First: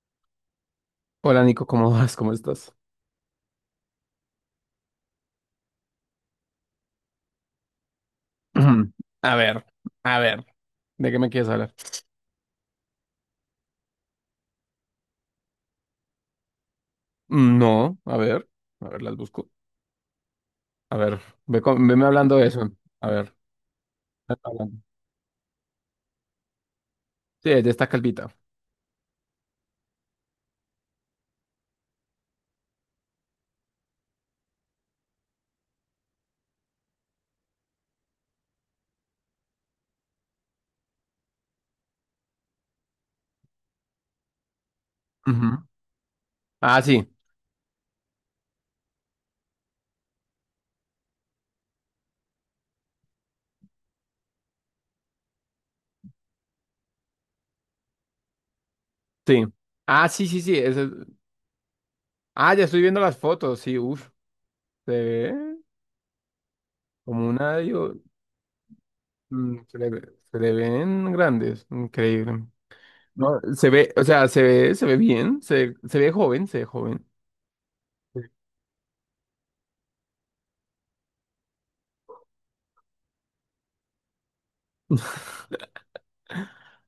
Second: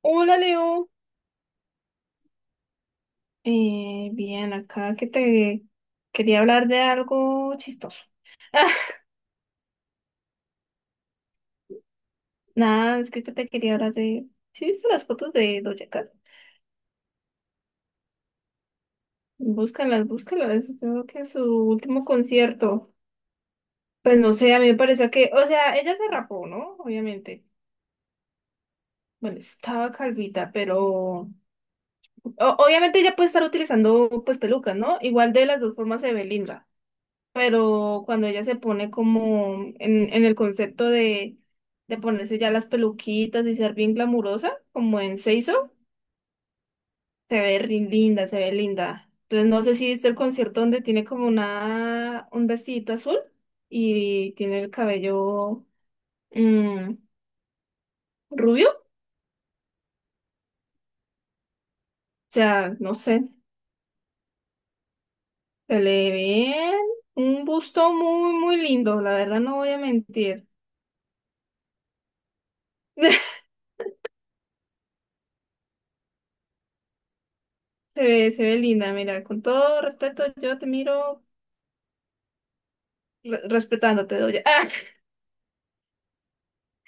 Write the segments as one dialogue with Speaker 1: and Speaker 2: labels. Speaker 1: Hola, Leo.
Speaker 2: Hola Nico, ¿cómo vas? ¿Cómo estás?
Speaker 1: Bien, acá que te quería hablar de algo chistoso.
Speaker 2: A ver, a ver, ¿de qué me quieres hablar?
Speaker 1: Nada, es que te quería hablar de... ¿Sí viste las fotos de Doja Cat?
Speaker 2: No, a ver, las busco.
Speaker 1: Búscalas, búscalas.
Speaker 2: A
Speaker 1: Creo
Speaker 2: ver,
Speaker 1: que su último
Speaker 2: veme hablando de eso.
Speaker 1: concierto.
Speaker 2: A ver,
Speaker 1: Pues no
Speaker 2: veme
Speaker 1: sé, a mí me
Speaker 2: hablando.
Speaker 1: parece que... O sea, ella se rapó, ¿no? Obviamente.
Speaker 2: Sí, de esta calvita.
Speaker 1: Bueno, estaba calvita, pero... obviamente ella puede estar utilizando pues pelucas, ¿no? Igual de las dos formas se ve linda. Pero cuando ella se pone como en el concepto de, ponerse ya las peluquitas y ser bien glamurosa, como en
Speaker 2: Ujú.
Speaker 1: Seiso,
Speaker 2: Ah, sí,
Speaker 1: se ve linda, se ve linda. Entonces no sé si viste el concierto donde tiene como un vestidito azul y tiene el cabello mm, rubio, o
Speaker 2: sí. Ah, sí, sí, sí. Ah, ya
Speaker 1: sea,
Speaker 2: estoy
Speaker 1: no
Speaker 2: viendo las
Speaker 1: sé,
Speaker 2: fotos, sí, uff. Se ve
Speaker 1: se le ve
Speaker 2: como
Speaker 1: un
Speaker 2: una...
Speaker 1: busto
Speaker 2: digo,
Speaker 1: muy, muy lindo, la verdad
Speaker 2: mm,
Speaker 1: no voy
Speaker 2: se
Speaker 1: a
Speaker 2: le, ve- se
Speaker 1: mentir.
Speaker 2: le ven grandes, increíble. No, se ve, o sea, se ve bien, se ve joven, se ve joven.
Speaker 1: Se ve linda, mira, con todo respeto, yo te miro respetándote, oye. Ah,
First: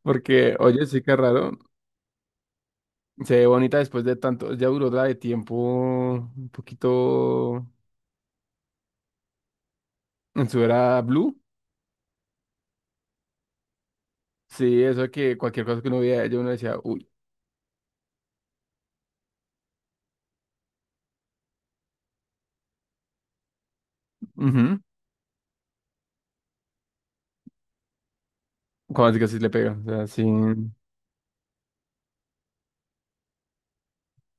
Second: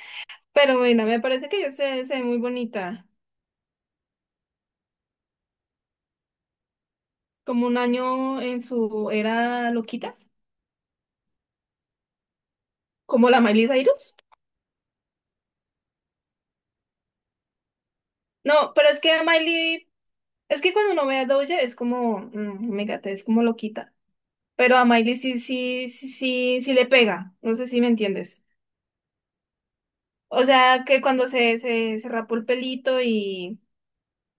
Speaker 2: Porque,
Speaker 1: pero
Speaker 2: oye, sí
Speaker 1: bueno,
Speaker 2: que
Speaker 1: me parece
Speaker 2: raro.
Speaker 1: que se ve muy bonita.
Speaker 2: Se ve bonita después de tanto, ya duró la de tiempo un poquito
Speaker 1: Como un año en su era loquita,
Speaker 2: en su era blue.
Speaker 1: como la Miley Cyrus.
Speaker 2: Sí, eso que cualquier cosa que uno veía, yo uno decía, uy,
Speaker 1: No, pero es que a Miley, es que cuando uno ve a Doja es como, mégate, es como loquita. Pero
Speaker 2: mhm.
Speaker 1: a Miley sí, sí, sí, sí, sí le pega. No sé si me entiendes.
Speaker 2: Cuando así que así le pega, o sea, sí,
Speaker 1: O
Speaker 2: ujú,
Speaker 1: sea, que cuando se rapó el pelito y,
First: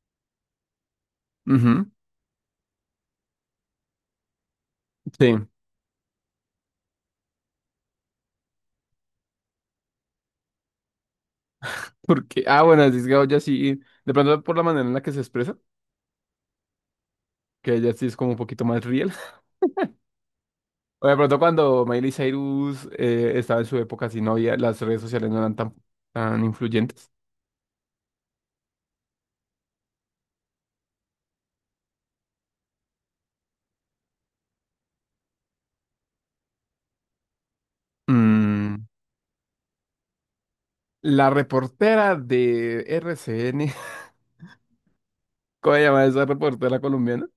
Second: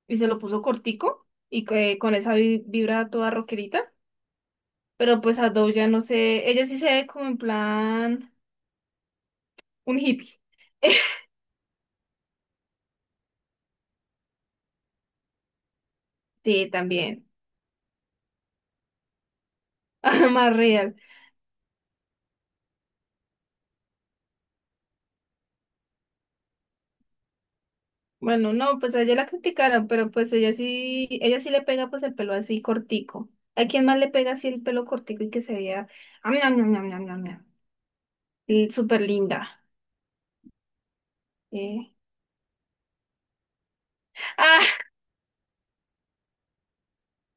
Speaker 1: y se lo puso cortico y que con esa vibra toda rockerita. Pero pues
Speaker 2: sí,
Speaker 1: a Doja no sé, ella sí se ve como en plan un hippie.
Speaker 2: porque, ah, bueno, así es que ya sí, de pronto por la manera en la que se expresa,
Speaker 1: Sí, también.
Speaker 2: que ella sí es como un poquito más real.
Speaker 1: Más real.
Speaker 2: O de pronto cuando Miley Cyrus estaba en su época, así no había, las redes sociales no eran tan, tan influyentes.
Speaker 1: Bueno, no, pues a ella la criticaron, pero pues ella sí le pega pues el pelo así cortico. ¿A quién más le pega así el pelo cortico y que se vea? Ah, mira, mira, mira, mira, mira, mira. Y
Speaker 2: Mm,
Speaker 1: súper linda.
Speaker 2: La
Speaker 1: eh.
Speaker 2: reportera de RCN.
Speaker 1: Ah,
Speaker 2: ¿Cómo se llama esa reportera colombiana?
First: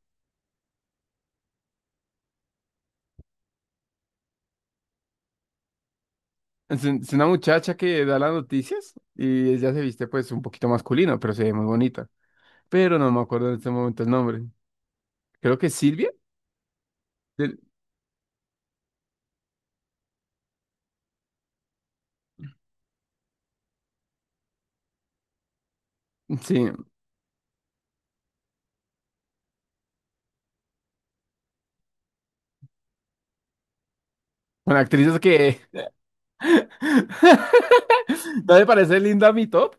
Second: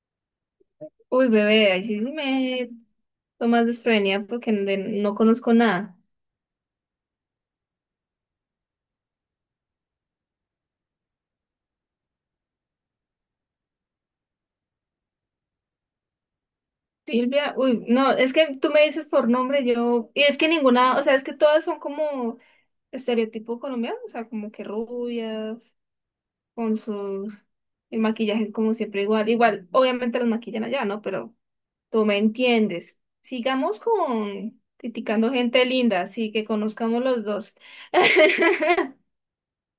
Speaker 1: uy, bebé, ahí sí me tomas desprevenida porque no conozco nada.
Speaker 2: Es una muchacha que da las noticias y ella se viste pues un poquito masculino, pero se ve muy bonita. Pero no me acuerdo en este momento el nombre. Creo que es Silvia.
Speaker 1: Silvia,
Speaker 2: Sil-
Speaker 1: uy, no, es que tú me dices por nombre, yo, y es que ninguna, o sea, es que todas son como estereotipo colombiano, o sea, como que rubias
Speaker 2: Sí,
Speaker 1: con sus... El maquillaje es como siempre igual. Igual, obviamente los maquillan allá, ¿no? Pero tú me entiendes. Sigamos con
Speaker 2: una actriz
Speaker 1: criticando
Speaker 2: que...
Speaker 1: gente linda, así que conozcamos los dos.
Speaker 2: ¿No le parece linda mi top?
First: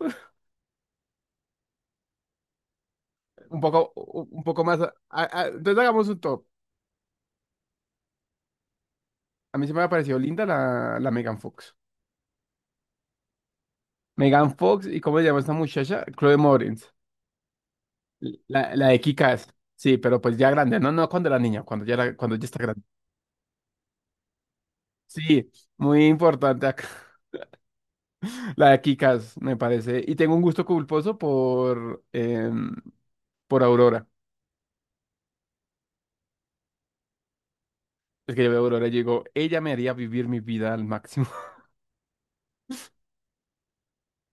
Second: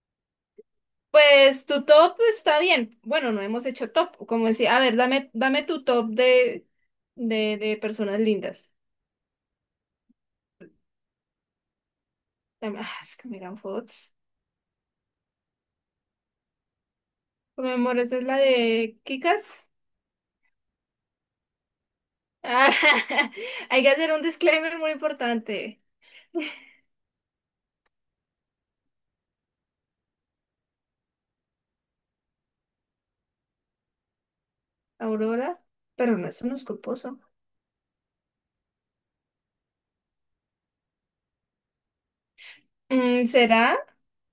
Speaker 1: Pues tu top está bien. Bueno, no
Speaker 2: Un
Speaker 1: hemos
Speaker 2: poco,
Speaker 1: hecho top.
Speaker 2: u- un
Speaker 1: Como
Speaker 2: poco
Speaker 1: decía,
Speaker 2: más...
Speaker 1: a ver, dame,
Speaker 2: a-
Speaker 1: dame
Speaker 2: Entonces
Speaker 1: tu
Speaker 2: hagamos
Speaker 1: top
Speaker 2: un top.
Speaker 1: de, de personas lindas.
Speaker 2: A mí se me ha parecido linda la Megan Fox.
Speaker 1: Dame, es que Megan Fox.
Speaker 2: Megan Fox y ¿cómo se llama esta muchacha? Chloe Moretz.
Speaker 1: Por mi amor, esa es la
Speaker 2: La de
Speaker 1: de
Speaker 2: Kika es,
Speaker 1: Kikas.
Speaker 2: sí, pero pues ya grande, no, no cuando era niña, cuando ya está grande.
Speaker 1: Hay que hacer un disclaimer muy
Speaker 2: Sí,
Speaker 1: importante.
Speaker 2: muy importante acá. La de Kikas, me parece. Y tengo un gusto culposo por, por Aurora.
Speaker 1: Aurora, pero no, eso no es culposo.
Speaker 2: Es que yo veo a Aurora y digo, ella me haría vivir mi vida al máximo.
Speaker 1: Mm, ¿será?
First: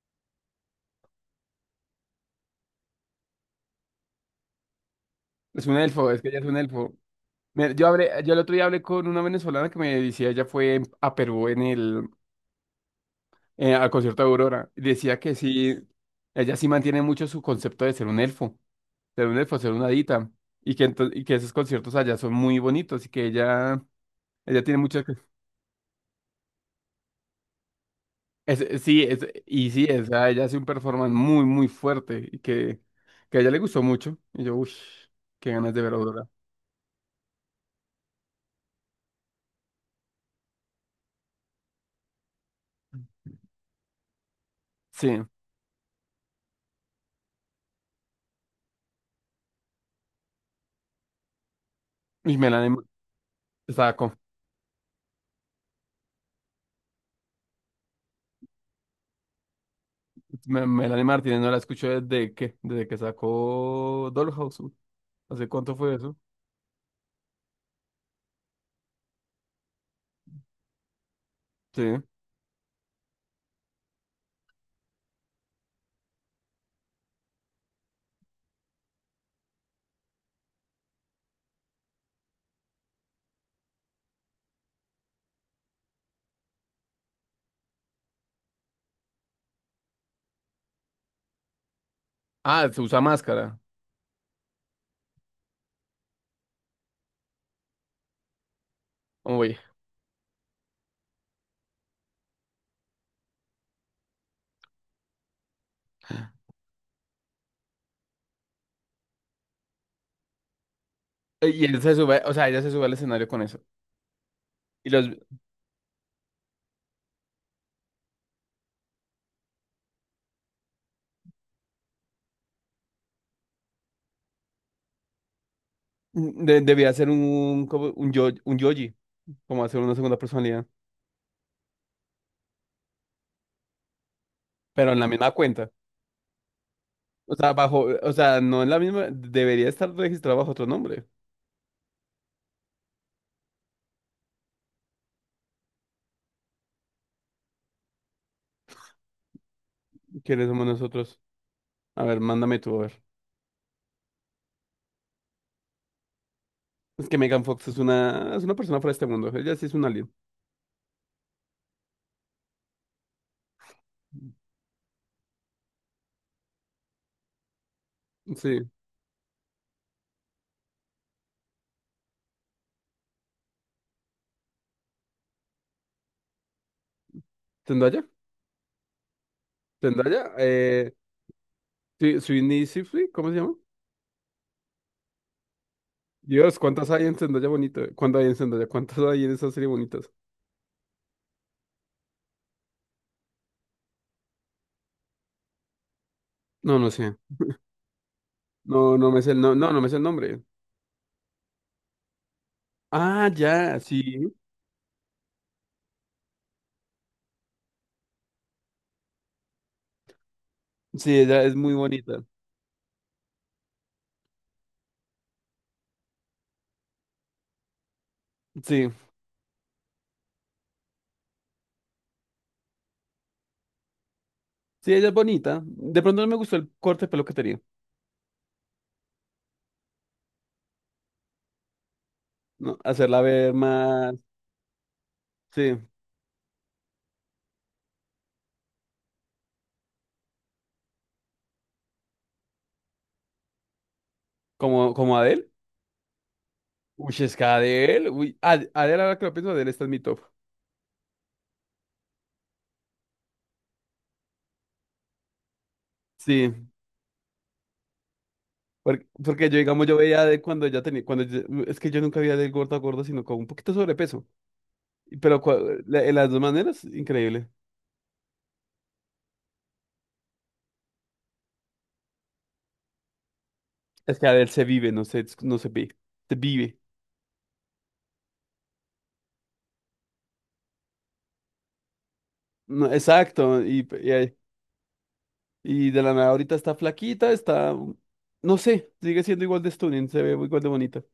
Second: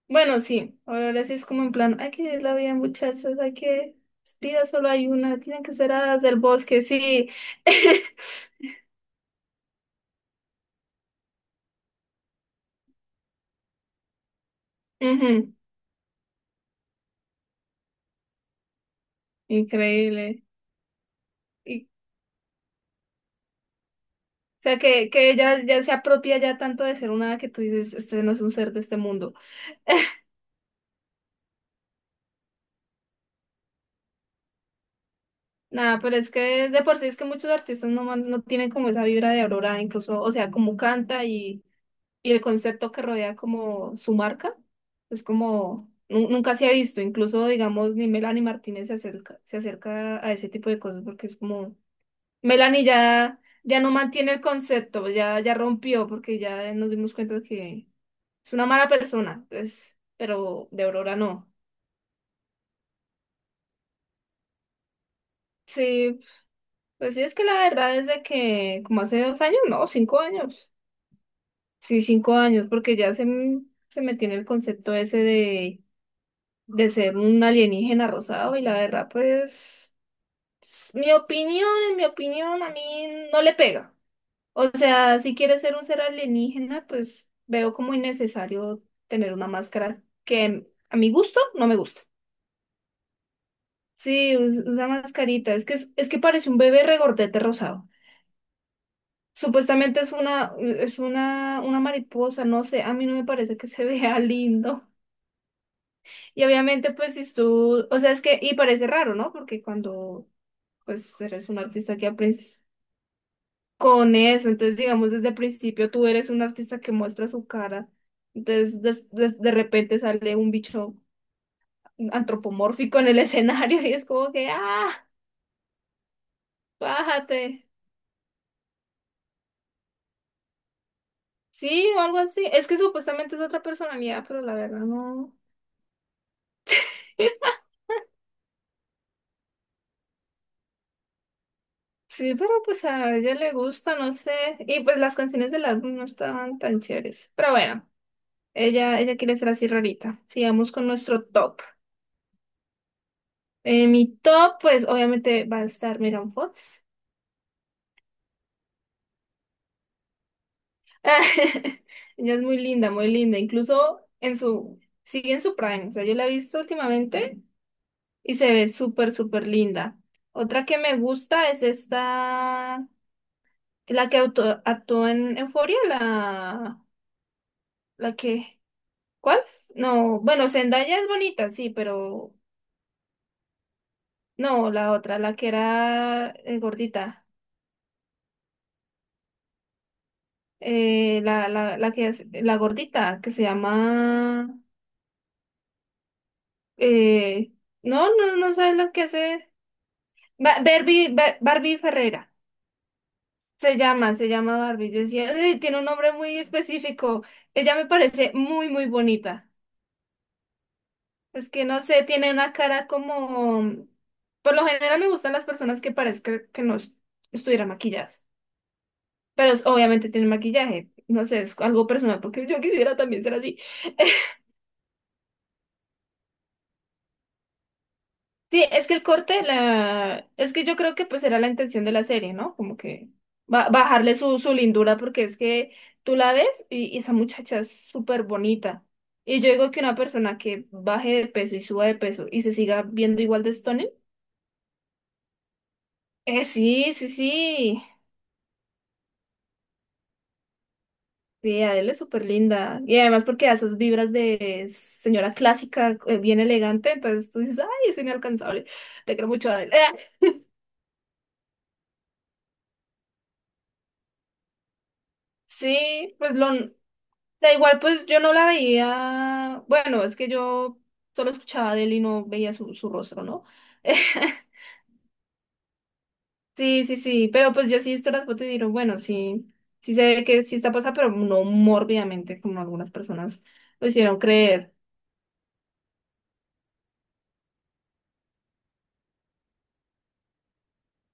Speaker 1: Bueno, sí, Aurora sí es como en plan, hay que vivir la vida, muchachos, hay que, vida solo hay una, tienen
Speaker 2: Es
Speaker 1: que
Speaker 2: un
Speaker 1: ser
Speaker 2: elfo, es
Speaker 1: hadas
Speaker 2: que
Speaker 1: del
Speaker 2: ella es un
Speaker 1: bosque,
Speaker 2: elfo.
Speaker 1: sí.
Speaker 2: Yo hablé, yo el otro día hablé con una venezolana que me decía, ella fue a Perú en el, al concierto de Aurora. Y decía que
Speaker 1: Ujú,
Speaker 2: sí, ella sí mantiene mucho su concepto de ser un elfo. Ser un esfuerzo, ser una dita,
Speaker 1: increíble.
Speaker 2: y que, y que esos
Speaker 1: Y, o
Speaker 2: conciertos allá son muy bonitos y que ella tiene
Speaker 1: sea,
Speaker 2: muchas...
Speaker 1: que, que ella ya se apropia ya tanto de ser una hada que tú dices, este no es un ser de este
Speaker 2: sí, es,
Speaker 1: mundo.
Speaker 2: y sí, o sea, ella hace un performance muy, muy fuerte y que a ella le gustó mucho. Y yo, uff, qué ganas de ver a
Speaker 1: Nada, pero
Speaker 2: Aurora.
Speaker 1: es que de por sí es que muchos artistas no tienen como esa vibra de Aurora, incluso, o sea, como canta y el concepto que rodea como su marca
Speaker 2: Sí,
Speaker 1: es como nunca se ha visto, incluso digamos ni Melanie Martínez se acerca a ese tipo de cosas porque es como
Speaker 2: y Melanie,
Speaker 1: Melanie ya no
Speaker 2: estaba con-
Speaker 1: mantiene el concepto, ya rompió porque ya nos dimos cuenta que es una mala persona, entonces, pero de
Speaker 2: Melanie
Speaker 1: Aurora
Speaker 2: Martínez no
Speaker 1: no.
Speaker 2: la escucho desde que sacó Dollhouse. ¿Hace cuánto fue eso?
Speaker 1: Sí, pues sí es que la verdad es de que como hace 2 años, no, 5 años.
Speaker 2: Sí.
Speaker 1: Sí, 5 años, porque ya se me tiene el concepto ese de ser un alienígena rosado y la verdad, pues, en mi opinión, a mí no le pega. O sea, si quieres ser un ser alienígena, pues veo como innecesario tener una máscara que a mi gusto no me gusta.
Speaker 2: Ah, se usa máscara.
Speaker 1: Sí, usa mascarita. Es que parece un bebé regordete rosado.
Speaker 2: Oye.
Speaker 1: Supuestamente una mariposa, no sé, a mí no me parece que se vea lindo. Y obviamente, pues, si tú, o sea, es que, y parece raro, ¿no? Porque cuando pues eres un
Speaker 2: Y él se
Speaker 1: artista que
Speaker 2: sube, o sea,
Speaker 1: aprecia
Speaker 2: ella se sube al escenario con eso.
Speaker 1: con eso. Entonces,
Speaker 2: Y los,
Speaker 1: digamos, desde el principio tú eres un artista que muestra su cara. Entonces, de repente sale un bicho antropomórfico en el escenario y es como que, ah,
Speaker 2: Debía hacer
Speaker 1: bájate.
Speaker 2: un, como un, yo, un yoji, como hacer una segunda personalidad,
Speaker 1: Sí, o algo así. Es que supuestamente es otra personalidad, pero la verdad
Speaker 2: pero en la misma
Speaker 1: no.
Speaker 2: cuenta. O sea, bajo, o sea, no en la misma, debería estar registrado bajo otro nombre.
Speaker 1: Sí, pero pues a ella le gusta, no sé. Y pues las canciones del álbum no estaban tan chéveres. Pero bueno, ella quiere ser así rarita.
Speaker 2: ¿Quiénes somos
Speaker 1: Sigamos con
Speaker 2: nosotros?
Speaker 1: nuestro top.
Speaker 2: A ver, mándame tú, a ver.
Speaker 1: Mi top, pues obviamente va a estar Megan Fox.
Speaker 2: Es que Megan Fox es una persona fuera de este mundo. Ella sí es un alien.
Speaker 1: Ella es muy linda, muy linda. Incluso sigue en su prime. O sea, yo la he visto últimamente y se ve
Speaker 2: Sí.
Speaker 1: súper, súper linda. Otra que me gusta es esta, la que actuó en Euphoria, la,
Speaker 2: ¿Zendaya?
Speaker 1: que, ¿cuál? No,
Speaker 2: ¿Zendaya?
Speaker 1: bueno, Zendaya es bonita, sí,
Speaker 2: Sí,
Speaker 1: pero
Speaker 2: Sweeney Sifri, ¿cómo se llama?
Speaker 1: no, la otra, la que era
Speaker 2: Dios, ¿cuántas hay en
Speaker 1: gordita.
Speaker 2: Zendaya bonito? ¿Cuántas hay en Zendaya? ¿Cuántas hay en esa serie bonitas?
Speaker 1: La, la que es, la gordita, que se llama.
Speaker 2: No, no sé.
Speaker 1: Eh, no, no, no sabes lo
Speaker 2: No,
Speaker 1: que hace.
Speaker 2: no, no, no me sé el nombre.
Speaker 1: Barbie, Barbie Ferreira.
Speaker 2: Ah,
Speaker 1: Se
Speaker 2: ya,
Speaker 1: llama, se
Speaker 2: sí.
Speaker 1: llama Barbie. Yo decía, "Ay, tiene un nombre muy específico." Ella me parece muy, muy bonita.
Speaker 2: Sí, ella
Speaker 1: Es
Speaker 2: es
Speaker 1: que
Speaker 2: muy
Speaker 1: no sé,
Speaker 2: bonita.
Speaker 1: tiene una cara como... Por lo general me gustan las personas que parezcan que no estuvieran maquilladas.
Speaker 2: Sí,
Speaker 1: Pero obviamente tiene maquillaje. No sé, es algo personal porque yo quisiera también ser así.
Speaker 2: sí, ella es bonita. De pronto no me gustó el corte de pelo que tenía.
Speaker 1: Sí, es que el corte, la... es que yo creo que pues era la intención de la serie, ¿no? Como
Speaker 2: No,
Speaker 1: que
Speaker 2: hacerla ver más,
Speaker 1: bajarle su lindura porque es que
Speaker 2: sí,
Speaker 1: tú la ves y esa muchacha es súper bonita. Y yo digo que una persona que baje de peso y suba de peso y se siga viendo igual de stunning,
Speaker 2: como, como Adele.
Speaker 1: sí, sí,
Speaker 2: Uy, es que
Speaker 1: sí.
Speaker 2: Adele, uy, Adele, ahora que lo pienso, Adele está en mi top.
Speaker 1: Sí, Adele es súper linda. Y además porque da esas vibras de señora clásica, bien
Speaker 2: Sí,
Speaker 1: elegante, entonces tú dices, ay, es inalcanzable.
Speaker 2: porque,
Speaker 1: Te creo
Speaker 2: porque
Speaker 1: mucho,
Speaker 2: yo,
Speaker 1: Adele.
Speaker 2: digamos, yo veía a Adele cuando ella tenía, es que yo nunca vi a Adele gorda, gorda, sino con un poquito de sobrepeso. Pero en
Speaker 1: Sí,
Speaker 2: las
Speaker 1: pues
Speaker 2: dos
Speaker 1: lo,
Speaker 2: maneras, increíble.
Speaker 1: da igual, pues yo no la veía, bueno, es que yo solo escuchaba de él y no veía su rostro, ¿no?
Speaker 2: Es que Adele se vive, no se, no se ve, se vive.
Speaker 1: Sí, sí, sí, pero pues yo sí he visto las fotos y digo, bueno, sí, sí se ve que sí está pasada, pero no mórbidamente como algunas
Speaker 2: No,
Speaker 1: personas
Speaker 2: exacto,
Speaker 1: lo
Speaker 2: y,
Speaker 1: hicieron creer.
Speaker 2: y de la nada ahorita está flaquita, está, no sé, sigue siendo igual de stunning, se ve igual de bonita.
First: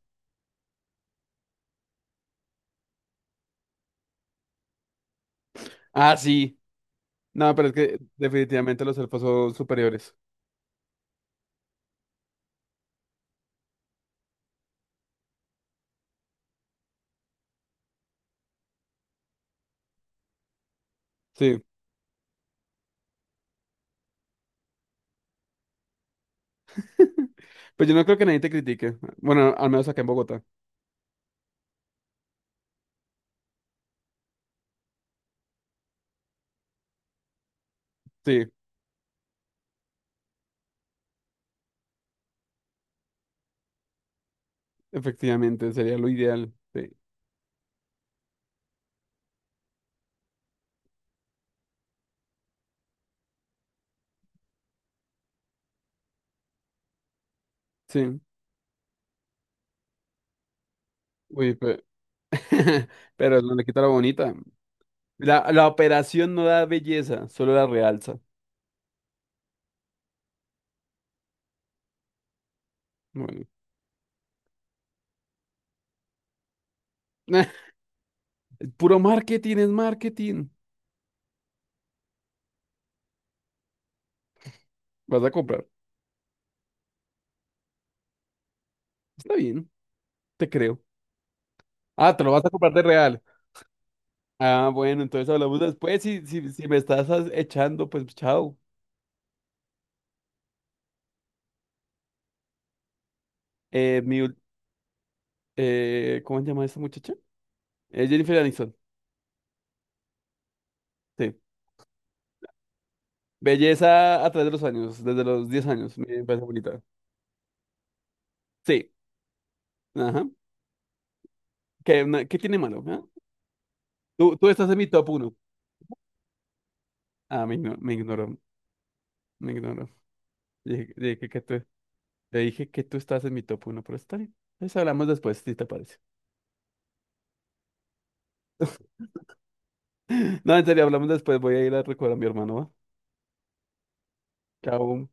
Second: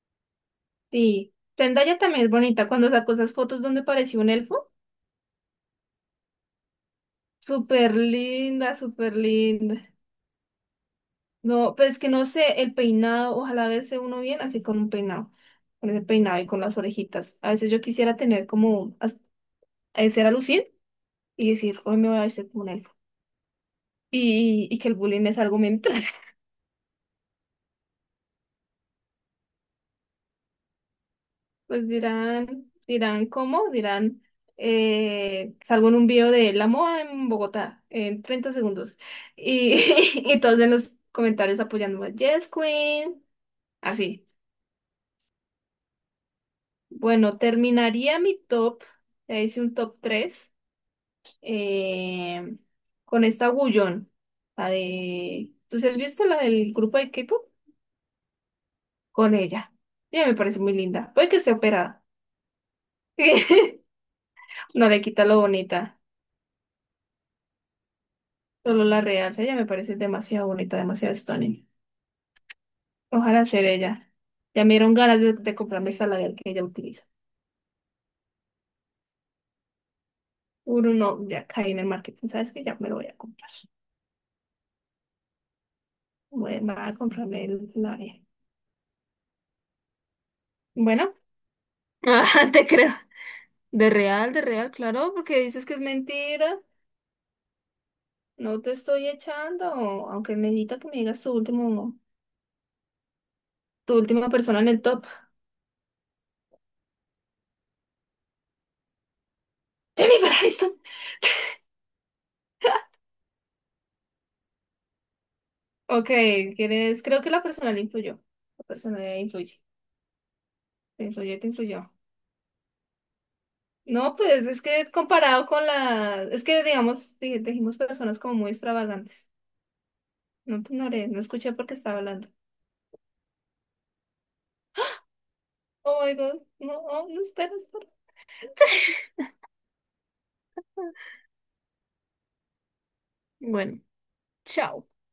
Speaker 1: Sí, Zendaya también es bonita cuando sacó esas fotos donde parecía un elfo,
Speaker 2: Ah, sí. No, pero es
Speaker 1: súper
Speaker 2: que
Speaker 1: linda,
Speaker 2: definitivamente los
Speaker 1: súper
Speaker 2: elfos son
Speaker 1: linda.
Speaker 2: superiores.
Speaker 1: No, pues que no sé, el peinado, ojalá verse uno bien así con un peinado, con ese peinado y con las orejitas. A veces yo quisiera tener como, hacer a lucir y
Speaker 2: Sí.
Speaker 1: decir, hoy me voy a vestir como un elfo. Y que el bullying es algo mental.
Speaker 2: Pues yo no creo que nadie te critique. Bueno, al menos acá en Bogotá.
Speaker 1: Pues dirán, dirán cómo, dirán, salgo en un video de la moda en Bogotá en
Speaker 2: Sí,
Speaker 1: 30 segundos. Y, y todos en los comentarios apoyándome, Yes, Queen, así.
Speaker 2: efectivamente, sería lo ideal. Sí.
Speaker 1: Bueno, terminaría mi top, ya hice un top 3 eh, con esta Wooyeon, la de... ¿Tú sí has visto la del grupo de K-pop?
Speaker 2: Sí.
Speaker 1: Con ella. Ella me parece muy linda. Puede que esté
Speaker 2: Uy, pero,
Speaker 1: operada.
Speaker 2: pero no le quita lo bonita.
Speaker 1: No le quita lo
Speaker 2: La
Speaker 1: bonita,
Speaker 2: operación no da belleza, solo la realza.
Speaker 1: solo la realza. Ella me parece demasiado bonita, demasiado stunning. Ojalá
Speaker 2: Bueno.
Speaker 1: ser ella. Ya me dieron ganas de, comprarme esta labial que ella utiliza.
Speaker 2: Puro marketing es marketing.
Speaker 1: Uno no, ya caí en el marketing, ¿sabes que ya me lo voy a comprar?
Speaker 2: Vas a comprar.
Speaker 1: Voy a comprarme el labial.
Speaker 2: Está bien, te creo.
Speaker 1: Bueno,
Speaker 2: Ah, te
Speaker 1: ah,
Speaker 2: lo vas a
Speaker 1: te
Speaker 2: comprar de
Speaker 1: creo.
Speaker 2: real.
Speaker 1: De
Speaker 2: Ah,
Speaker 1: real,
Speaker 2: bueno,
Speaker 1: claro,
Speaker 2: entonces
Speaker 1: porque
Speaker 2: hablamos
Speaker 1: dices que es
Speaker 2: después. Si, si,
Speaker 1: mentira.
Speaker 2: echando, pues chao.
Speaker 1: No te estoy echando, aunque necesito que me digas tu
Speaker 2: Eh, mi,
Speaker 1: última
Speaker 2: ul-
Speaker 1: persona en el top.
Speaker 2: ¿Cómo se llama esta muchacha? Jennifer Aniston.
Speaker 1: Jennifer Aniston.
Speaker 2: Sí. Belleza a través de los años, desde los 10 años,
Speaker 1: Ok,
Speaker 2: me parece bonita.
Speaker 1: ¿quieres? Creo que la personalidad influyó. La
Speaker 2: Sí,
Speaker 1: personalidad influye.
Speaker 2: ajá.
Speaker 1: Te influyó, te influyó.
Speaker 2: ¿Qué tiene malo? ¿ah?
Speaker 1: No,
Speaker 2: Tú,
Speaker 1: pues
Speaker 2: tú
Speaker 1: es
Speaker 2: estás en mi
Speaker 1: que
Speaker 2: top 1.
Speaker 1: comparado es que digamos,
Speaker 2: Ah, me ignoró,
Speaker 1: dijimos
Speaker 2: me
Speaker 1: personas como
Speaker 2: ignoró,
Speaker 1: muy extravagantes.
Speaker 2: me ignoró.
Speaker 1: No te
Speaker 2: Dije-
Speaker 1: ignoré,
Speaker 2: dije
Speaker 1: no
Speaker 2: que
Speaker 1: escuché
Speaker 2: tú-
Speaker 1: porque estaba hablando.
Speaker 2: le dije que tú estás en mi top 1, pero está bien. Entonces hablamos después, si te parece.
Speaker 1: Oh my God, no, oh, no esperas.
Speaker 2: No, en serio, hablamos después. Voy a ir a recordar a mi hermano, ¿va?
Speaker 1: Bueno, chao.
Speaker 2: Chao.